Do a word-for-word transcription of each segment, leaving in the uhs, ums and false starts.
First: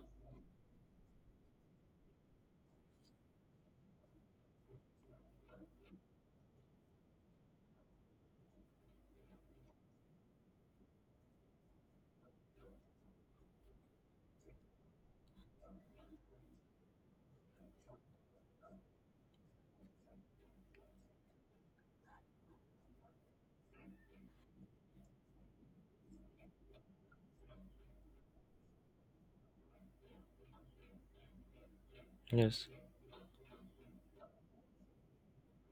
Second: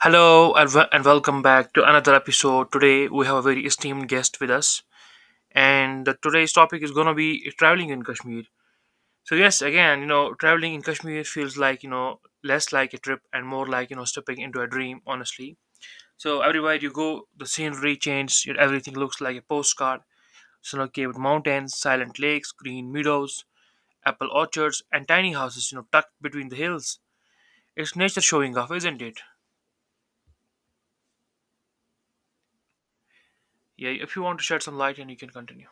Hello and, wel- and welcome back to another episode. Today we have a very esteemed guest with us, and the- today's topic is gonna be traveling in Kashmir. So yes, again, you know, traveling in Kashmir feels like you know less like a trip and more like you know stepping into a dream. Honestly, so everywhere you go, the scenery changes. Yet Everything looks like a postcard: snow-capped mountains, silent lakes, green meadows, apple orchards, and tiny houses you know tucked between the hills. It's nature showing off, isn't it? Yes, Yeah. If you want to shed some light, and you can continue.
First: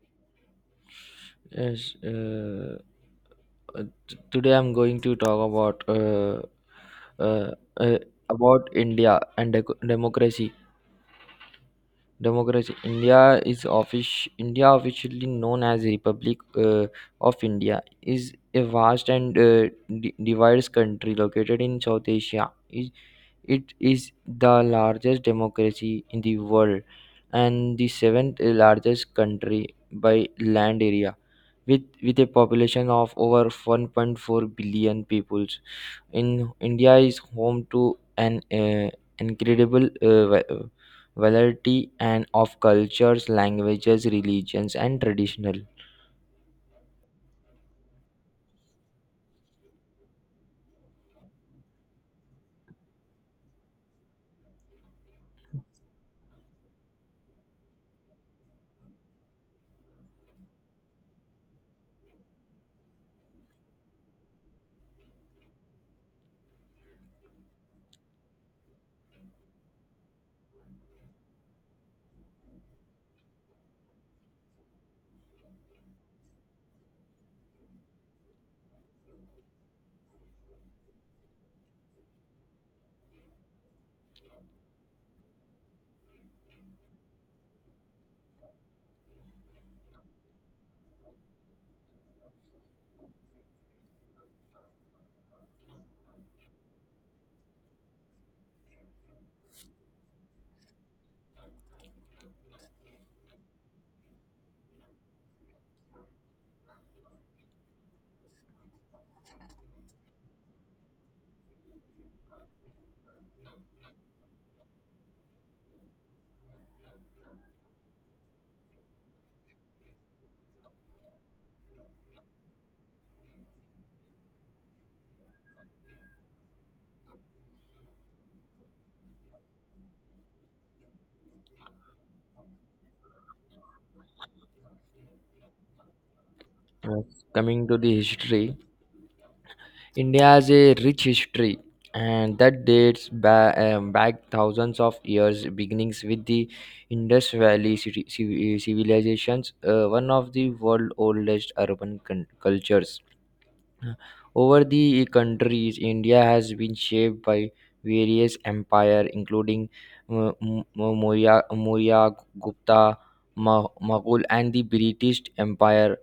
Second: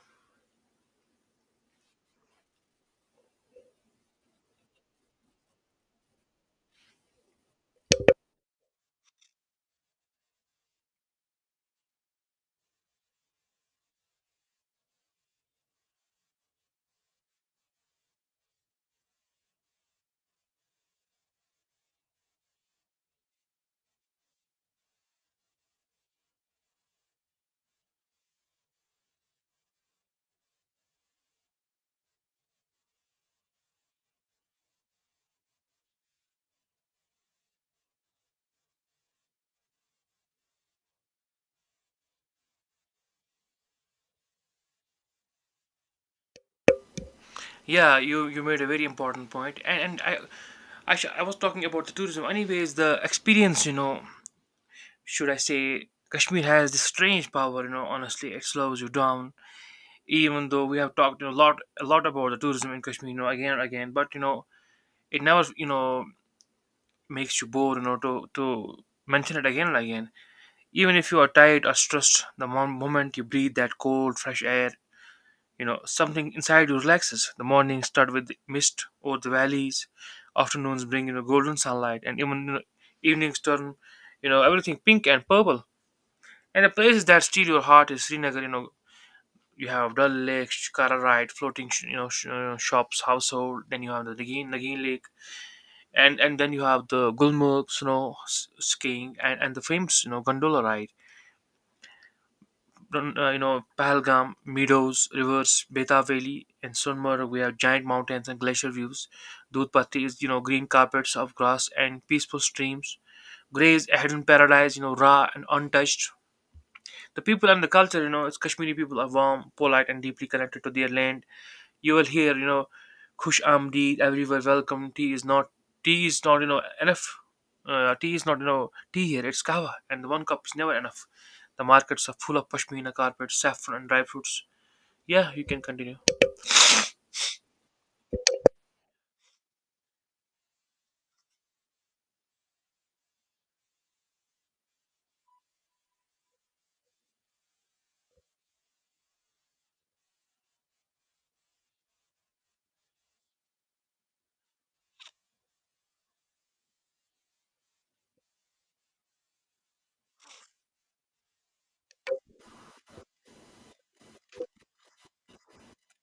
yes. Uh, uh, t- today I'm going to talk about uh, uh, uh, about India and dec- democracy. Democracy. India, is offic- India officially known as Republic uh, of India, is a vast and uh, d- divided country located in South Asia. It is the largest democracy in the world and the seventh largest country by land area with with a population of over one point four billion peoples. In India is home to an uh, incredible uh, va- uh, variety and of cultures, languages, religions and traditional. Yeah, you you made a very important point, and and I I, sh- I was talking about the tourism. Anyways, the experience, you know, should I say, Kashmir has this strange power. You know, honestly, it slows you down. Even though we have talked a lot a lot about the tourism in Kashmir, you know, again and again, but you know, it never you know makes you bored. You know, to to mention it again and again. Even if you are tired or stressed, the mom- moment you breathe that cold, fresh air, you know something inside you relaxes. The mornings start with mist over the valleys, afternoons bring you know golden sunlight, and even you know, evenings turn you know everything pink and purple. And the places that steal your heart is Srinagar. You know, you have Dal Lake, Shikara ride, floating sh- you know sh- uh, shops, household. Then you have the Nagin Nagin Lake, and and then you have the Gulmarg, snow s- skiing and and the famous you know gondola ride. uh, you know Pahalgam, meadows, rivers, Beta Valley, and Sunmurg. We have giant mountains and glacier views. Dudhpati is you know green carpets of grass and peaceful streams. Grey is a hidden paradise, you know, raw and untouched. The people and the culture, you know, it's Kashmiri people are warm, polite, and deeply connected to their land. You will hear you know khush amdeed everywhere, welcome. Tea is not tea is not you know enough uh, Tea is not, you know tea here, it's kava, and the one cup is never enough. The markets are full of pashmina, carpets, saffron, and dry fruits. Yeah, you can continue. Uh, Coming to the history, India has a rich history, and that dates ba- um, back thousands of years, beginnings with the Indus Valley citi- civ- civilizations, uh, one of the world's oldest urban con- cultures. Over the countries, India has been shaped by various empires, including uh, M- Maurya, Maurya, Gupta, Ma- Mughal, and the British Empire,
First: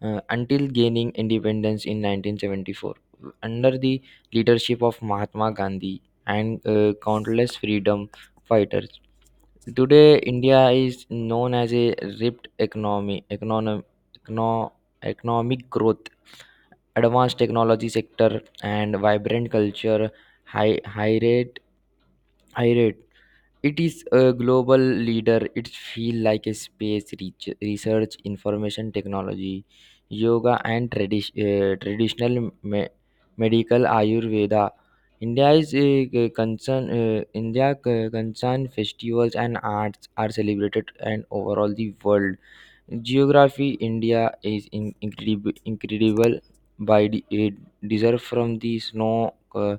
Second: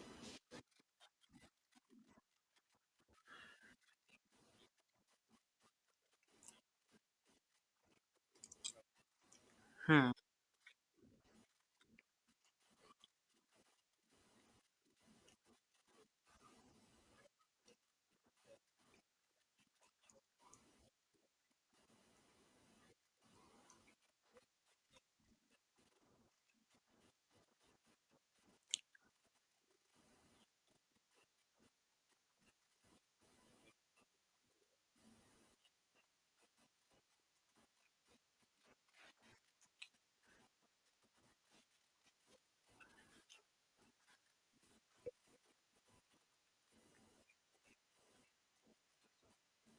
uh, until gaining independence in nineteen seventy-four. Under the leadership of Mahatma Gandhi and uh, countless freedom fighters, Hmm. today India is known as a ripped economy, econom, econo, economic growth, advanced technology sector, and vibrant culture. High, high rate, high rate, it is a global leader. It feel like a space reach, research, information technology, yoga and tradi- uh, traditional me- medical ayurveda. India is uh, concern uh, india uh, concern festivals and arts are celebrated and overall the world. Geography: India is in incredible, incredible by the it deserve, from the snow uh,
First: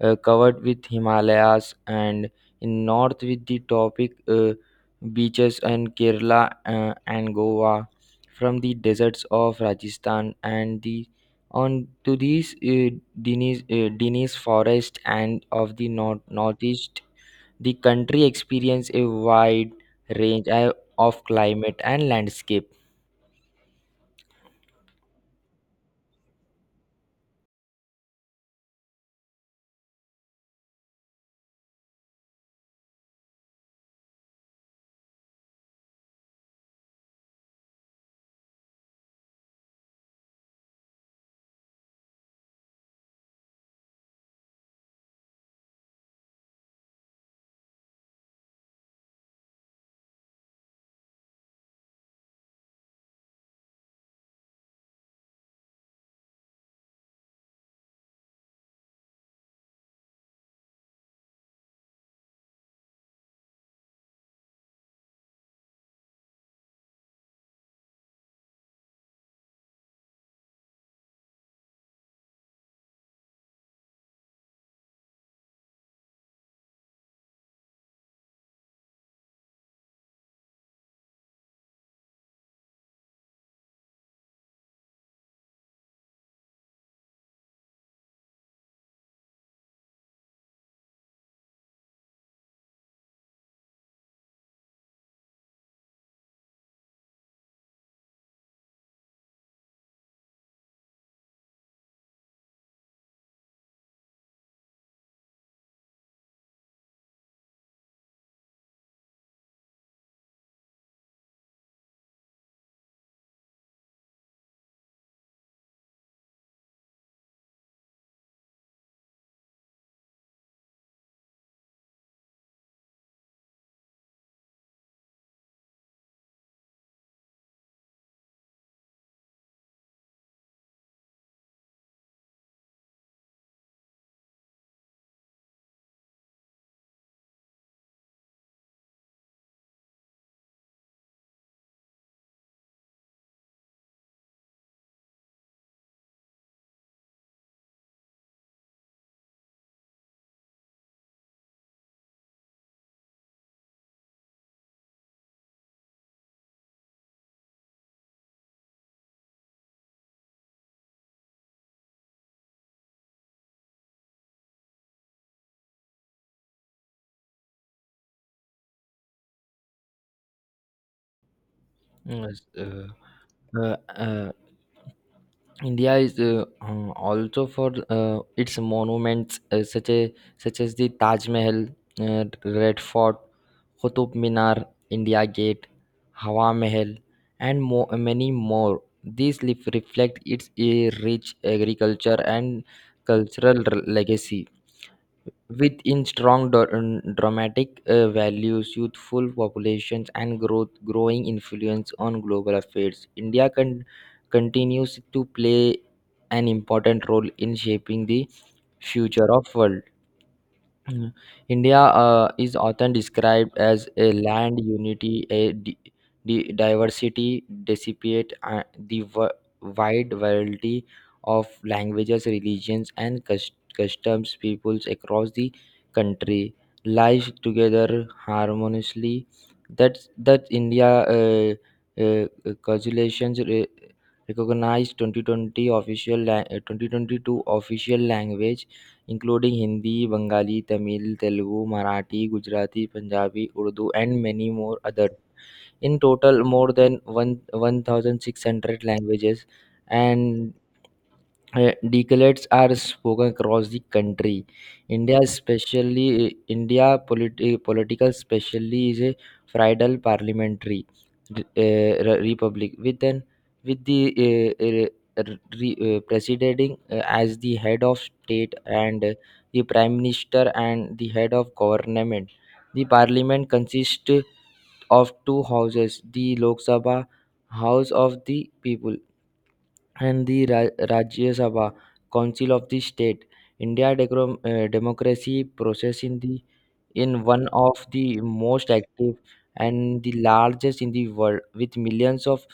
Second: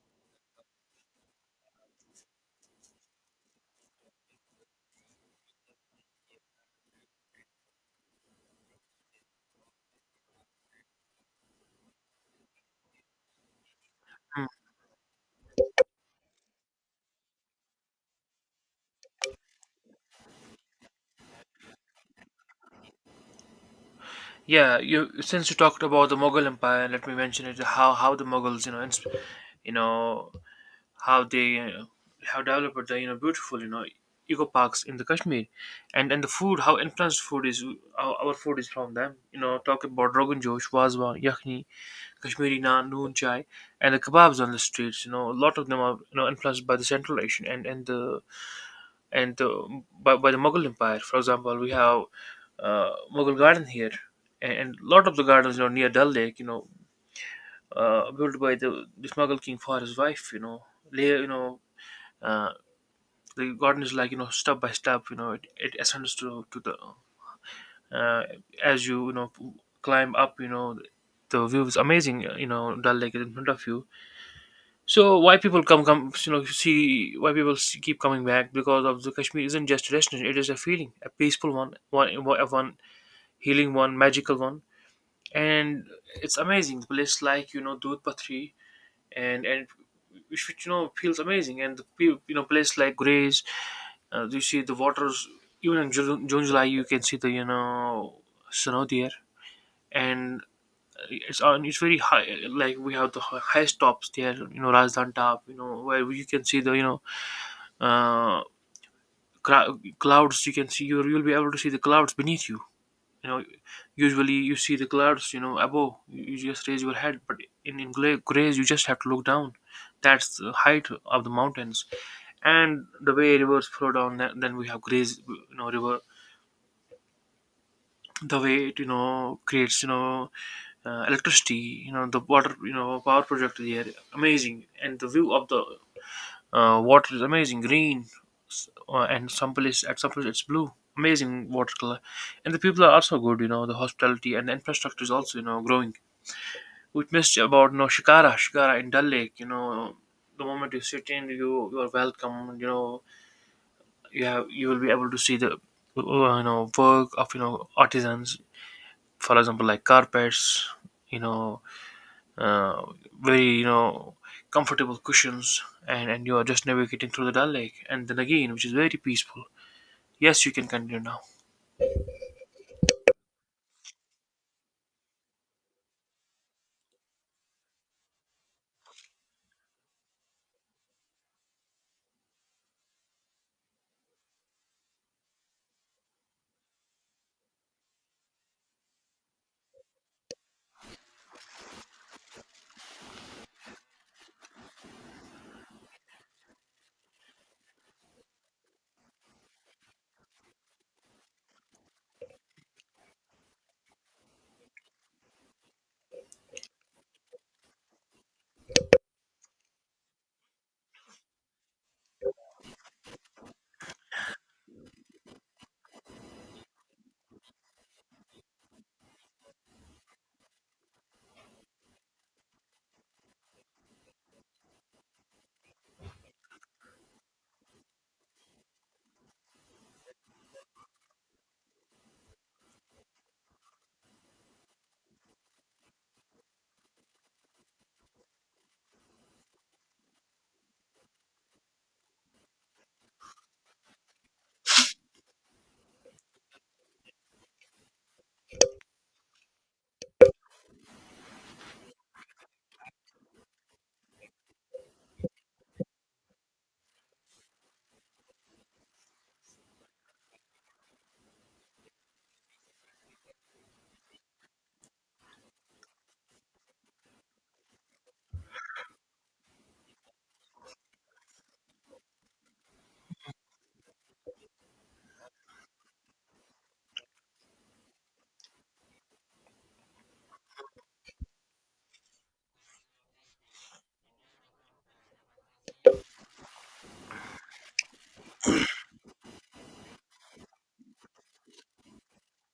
uh, covered with Himalayas and in north, with the tropic uh, beaches and Kerala uh, and Goa, from the deserts of Rajasthan and the on to these uh, Dinis, uh, Dinis Hmm. forest and of the north northeast. The country experience a wide range uh, of climate and landscape. Yeah, you, since you talked about the Mughal Empire, let me mention it, how how the Mughals, you know ins- you know how they uh, have developed the you know beautiful you know eco parks in the Kashmir, and and the food, how influenced food is. Our, our food is from them. You know, talk about rogan josh, wazwan, yakhni, Kashmiri naan, noon chai, and the kebabs on the streets. You know, a lot of them are you know influenced by the Central Asian and and the and the, by by the Mughal Empire. For example, we have uh, Mughal Garden here. And and a lot of the gardens, you know, near Dal Lake, you know, uh, built by the, the Mughal king for his wife, you know, lay, you know, Uh, the garden is like you know step by step. You know it, it ascends to to the, uh, as you you know climb up, you know the view is amazing. You know, Dal Lake is in front of you. So why people come come, you know, see, why people s- keep coming back, because of the Kashmir isn't just a destination, it is a feeling: a peaceful one, one one healing one, magical one. And it's amazing, the place like you know Dudh Patri and and which, which you know feels amazing. And the, pe- you know, place like Grays, uh, you see the waters even in June, June July. You can see the you know snow there, and it's on it's very high. Like we have the hi- highest tops there, you know, Rajasthan top, you know, where you can see the you know uh, cra- clouds. You can see, you you'll be able to see the clouds beneath you. You know, usually you see the clouds, you know, above. You you just raise your head, but in in Gra- Grays, you just have to look down. That's the height of the mountains, and the way rivers flow down. Then then we have graze, you know, river, the way it, you know, creates, you know, uh, electricity, you know, the water, you know, power project there. Amazing. And the view of the uh, water is amazing, green s- uh, and some place at some place it's blue. Amazing water color. And the people are also good. You know, the hospitality and the infrastructure is also, you know, growing. We missed about, you know, shikara shikara in Dal Lake. You know, the moment you sit in, you you are welcome. You know, you have, you will be able to see the uh, you know work of, you know, artisans. For example, like carpets, you know, uh, very, you know, comfortable cushions, and and you are just navigating through the Dal Lake, and then again, which is very peaceful. Yes, you can continue now. Yes, uh, uh, uh, India is uh, uh, also for uh, its monuments uh, such as such as the Taj Mahal, uh, Red Fort, Qutub Minar, India Gate, Hawa Mahal, and mo- many more. These lif- reflect its uh, rich agriculture and cultural r- legacy. Within strong dra- um, dramatic uh, values, youthful populations and growth growing influence on global affairs, India con- continues to play an important role in shaping the future of world. Mm. India uh, is often described as a land unity, a di- di- diversity, dissipate, uh, the w- wide variety of languages, religions, and cus- customs peoples across the country lies together harmoniously. That's that India uh, uh, calculations re- recognized twenty twenty official la- uh, twenty twenty-two official language including Hindi, Bengali, Tamil, Telugu, Marathi, Gujarati, Punjabi, Urdu, and many more others. In total, more than one one thousand six hundred languages and uh, decalates are spoken across the country. India, especially India politi- political, especially, is a federal parliamentary re- uh, re- republic, with an with the uh, uh, re- uh, presiding uh, as the head of state and uh, the prime minister and the head of government. The parliament consists of two houses: the Lok Sabha, House of the People, and the Ra- Rajya Sabha, Council of the state. India decro- uh, democracy process in the in one of the most active and the largest in the world, with millions of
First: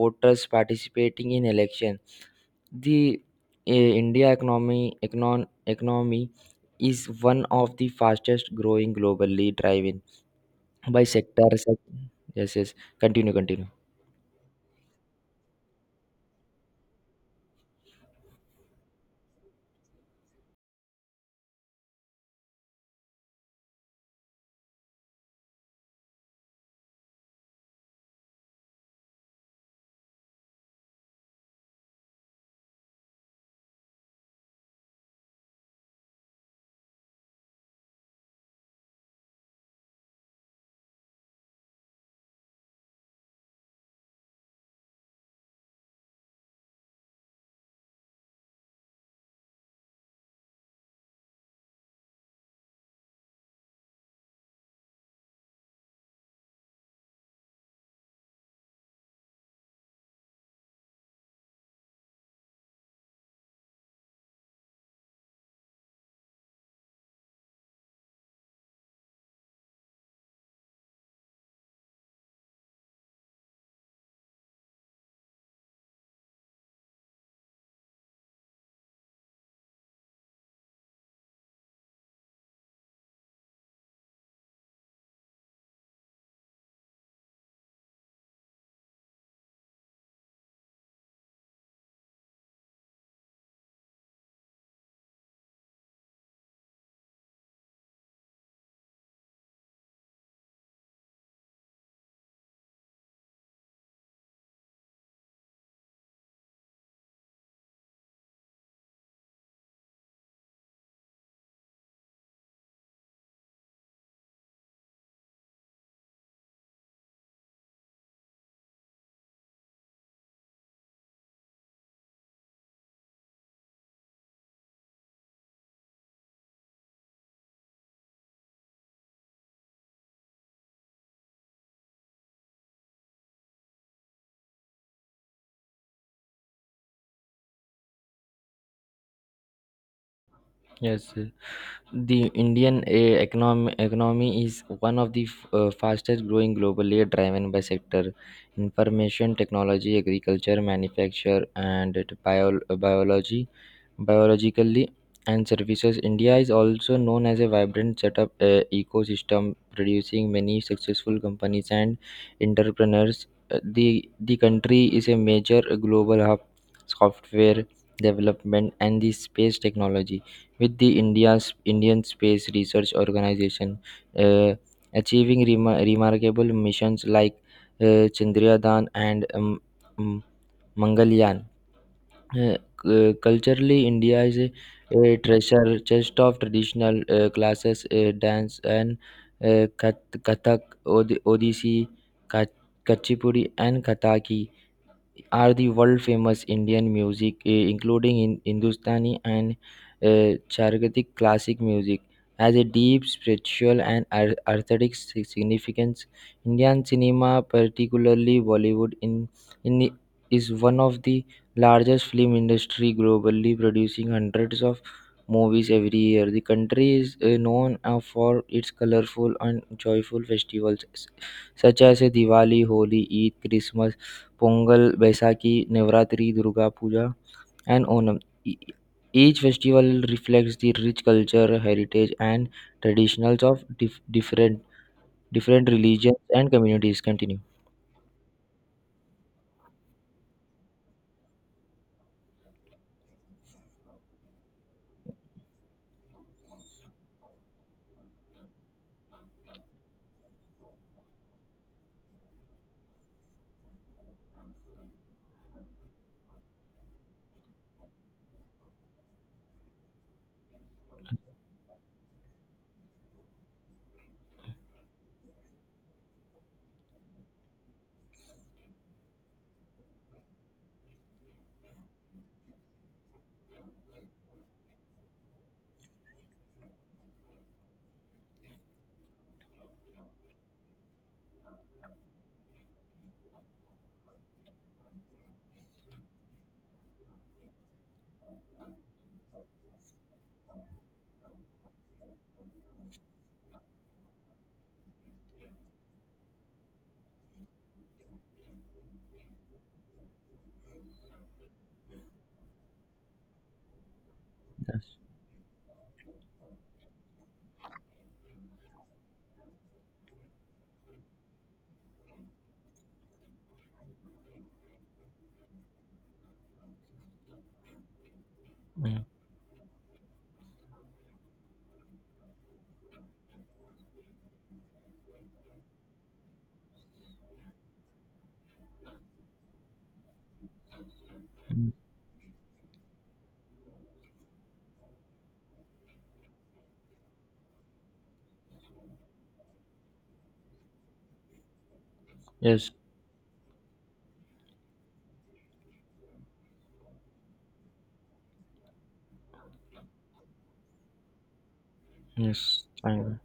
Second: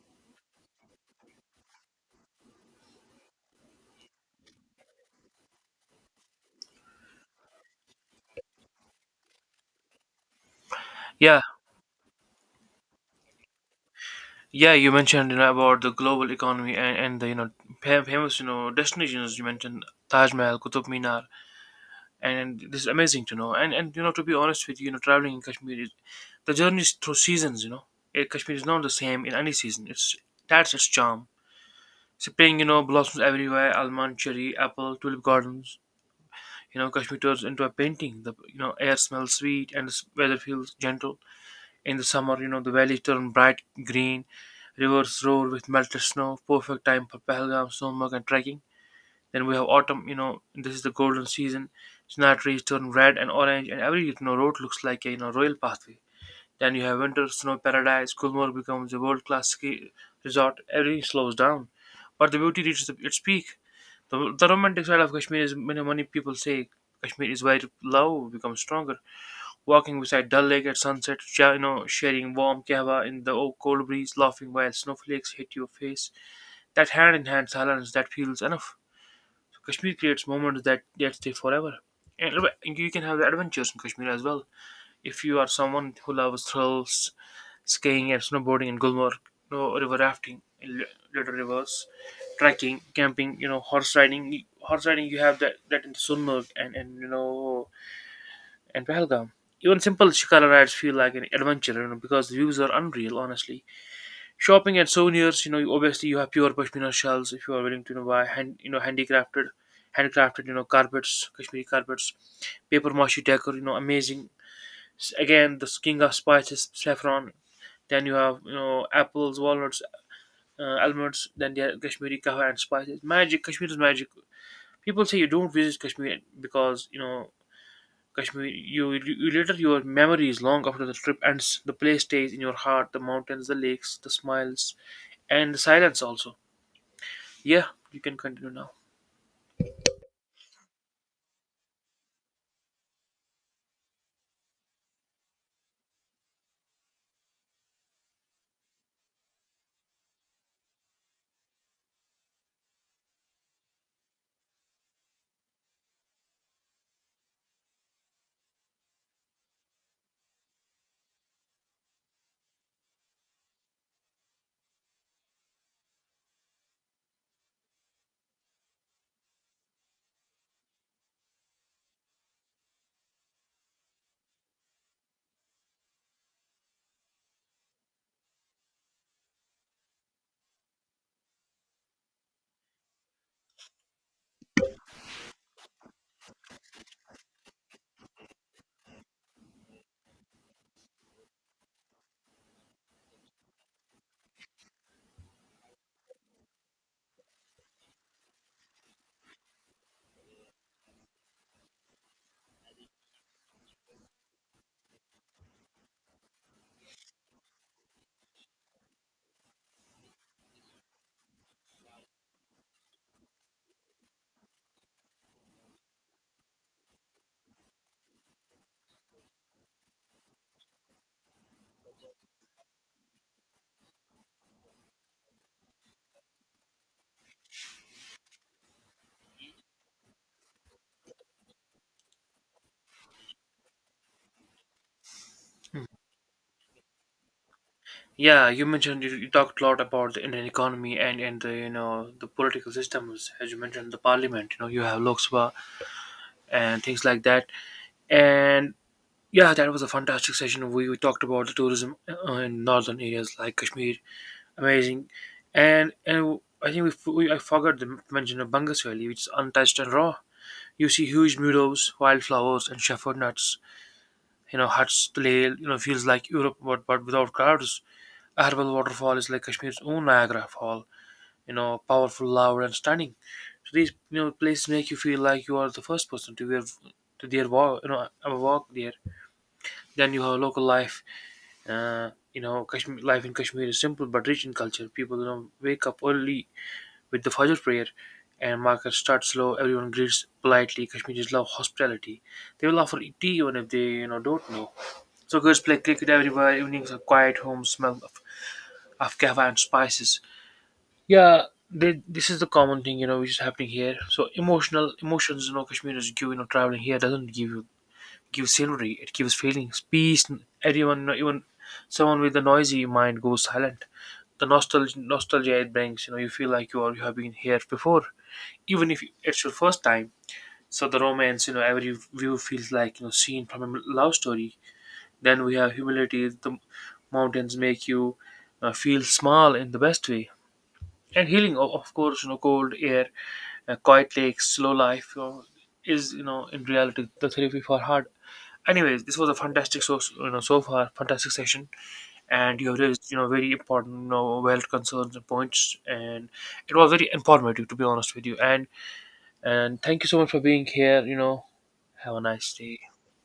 voters participating in election. The uh, India economy, econ- economy, is one of the fastest growing globally, driven by Yeah. sectors. Yes, yes. Continue, continue. Yeah, you mentioned, you know, about the global economy, and, and the, you know, fam- famous, you know, destinations. You mentioned Taj Mahal, Qutub Minar, and this is amazing to know. And and you know, to be honest with you, you know, traveling in Kashmir is, the journey is through seasons. You know, eh, Kashmir is not the same in any season. It's That's its charm. Spring, you know, blossoms everywhere: almond, cherry, apple, tulip gardens. You know, Kashmir turns into a painting. The, you know, air smells sweet, and the s- weather feels gentle. In the summer, you know, the valleys turn bright green. Rivers roar with melted snow, perfect time for Pahalgam, Snowmog, and trekking. Then we have autumn, you know, this is the golden season. Snow trees turn red and orange, and every, you know, road looks like a, you know, royal pathway. Then you have winter, snow paradise. Gulmarg becomes a world class ski resort. Everything slows down, but the beauty reaches the, its peak. The, the romantic side of Kashmir is, many, many people say Kashmir is where love becomes stronger. Walking beside Dal Lake at sunset, sh- you know, sharing warm kahwa in the o- cold breeze, laughing while snowflakes hit your face. That hand in hand silence that feels enough. Kashmir creates moments that, that stay forever. And you can have the adventures in Kashmir as well. If you are someone who loves thrills: skiing and snowboarding in Gulmarg, you know, river rafting in li- little rivers, trekking, camping, you know, horse riding. Horse riding, you have that, that in Sunmarg and, and, you know, and Pahalgam. Even simple Shikara rides feel like an adventure, you know, because the views are unreal, honestly. Shopping and souvenirs, you know, you- obviously you have pure pashmina shawls, if you are willing to, you know, buy hand, you know, handicrafted, handcrafted, you know, carpets, Kashmiri carpets, paper mache decor, you know, amazing. S- Again, the kinga spices, saffron. Then you have, you know, apples, walnuts, uh, almonds. Then there are Kashmiri kahwa and spices. Magic, Kashmir is magic. People say you don't visit Kashmir because, you know, Kashmir. You, you you later, your memory is long after the trip ends. The place stays in your heart: the mountains, the lakes, the smiles, and the silence also. Yeah, you can continue now. Yes. The Indian eh, economy, economy is one of the f- uh, fastest growing globally, driven by sector information technology, agriculture, manufacture, and bio, biology biologically and services. India is also known as a vibrant setup uh, ecosystem, producing many successful companies and entrepreneurs. Uh, the the country is a major global hub software development and the space technology, with the india's indian space research organization uh, achieving remar- remarkable missions like uh, chandrayaan and um, um, mangalyaan. Uh, culturally, India is a, a treasure chest of traditional uh, classes, uh, dance, and uh, Kath- Kathak, Od- Odissi, Ka- Kuchipudi, and Kathaki are the world famous. Indian music, eh, including in Hindustani and uh, Charagic classic music, has a deep spiritual and ar- aesthetic si- significance. Indian cinema, particularly Bollywood, in, in i- is one of the largest film industry globally, producing hundreds of movies every year. The country is uh, known uh, for its colorful and joyful festivals, s- such as uh, Diwali, Holi, Eid, Christmas, Pongal, Baisakhi, Navratri, Durga Puja, and Onam. E- Each festival reflects the rich culture, heritage, and traditions of dif- different different religions and communities. Continue. Yeah, you mentioned, you, you talked a lot about the Indian economy, and and the, you know, the political systems, as you mentioned the parliament. You know, you have Lok Sabha and things like that. And yeah, that was a fantastic session. We, we talked about the tourism uh, in northern areas like Kashmir, amazing, and and I think we, f- we I forgot to mention the Bangas Valley, which is untouched and raw. You see huge meadows, wildflowers, and shepherd nuts. You know, huts, the lake. You know, feels like Europe, but but without crowds. Herbal waterfall is like Kashmir's own Niagara Fall, you know, powerful, loud, and stunning. So these, you know, places make you feel like you are the first person to wear, to their walk, you know, have a walk there. Then you have local life. Uh, you know, Kashmir life in Kashmir is simple but rich in culture. People, you know, wake up early with the Fajr prayer, and markets start slow. Everyone greets politely. Kashmiris love hospitality. They will offer tea even if they, you know, don't know. So girls play cricket everywhere. Evenings are quiet. Homes smell of, of kava and spices. Yeah, they, this is the common thing, you know, which is happening here. So Yes. emotional emotions, you know, Kashmiris give, you know, traveling here doesn't give you, give scenery. It gives feelings, peace. Everyone, you know, even someone with a noisy mind goes silent. The nostalgia, nostalgia it brings, you know, you feel like you are you have been here before, even if Mm, it's your first time. So the romance, you know, every view feels like, you know, scene from a love story. Then we have humility. The mountains make you uh, feel small in the best way. And healing, o- mm. of course, you know, cold air, uh, quiet lakes, slow life, you know, is, you know, in reality the therapy for heart. Anyways, this was a fantastic, so you know so far fantastic session, and you Yes. have raised, you know, very important, you know, valid concerns and points, and it was very informative, to be honest with you. And and thank you so much for being here, you know, have a nice Yes. day. Thank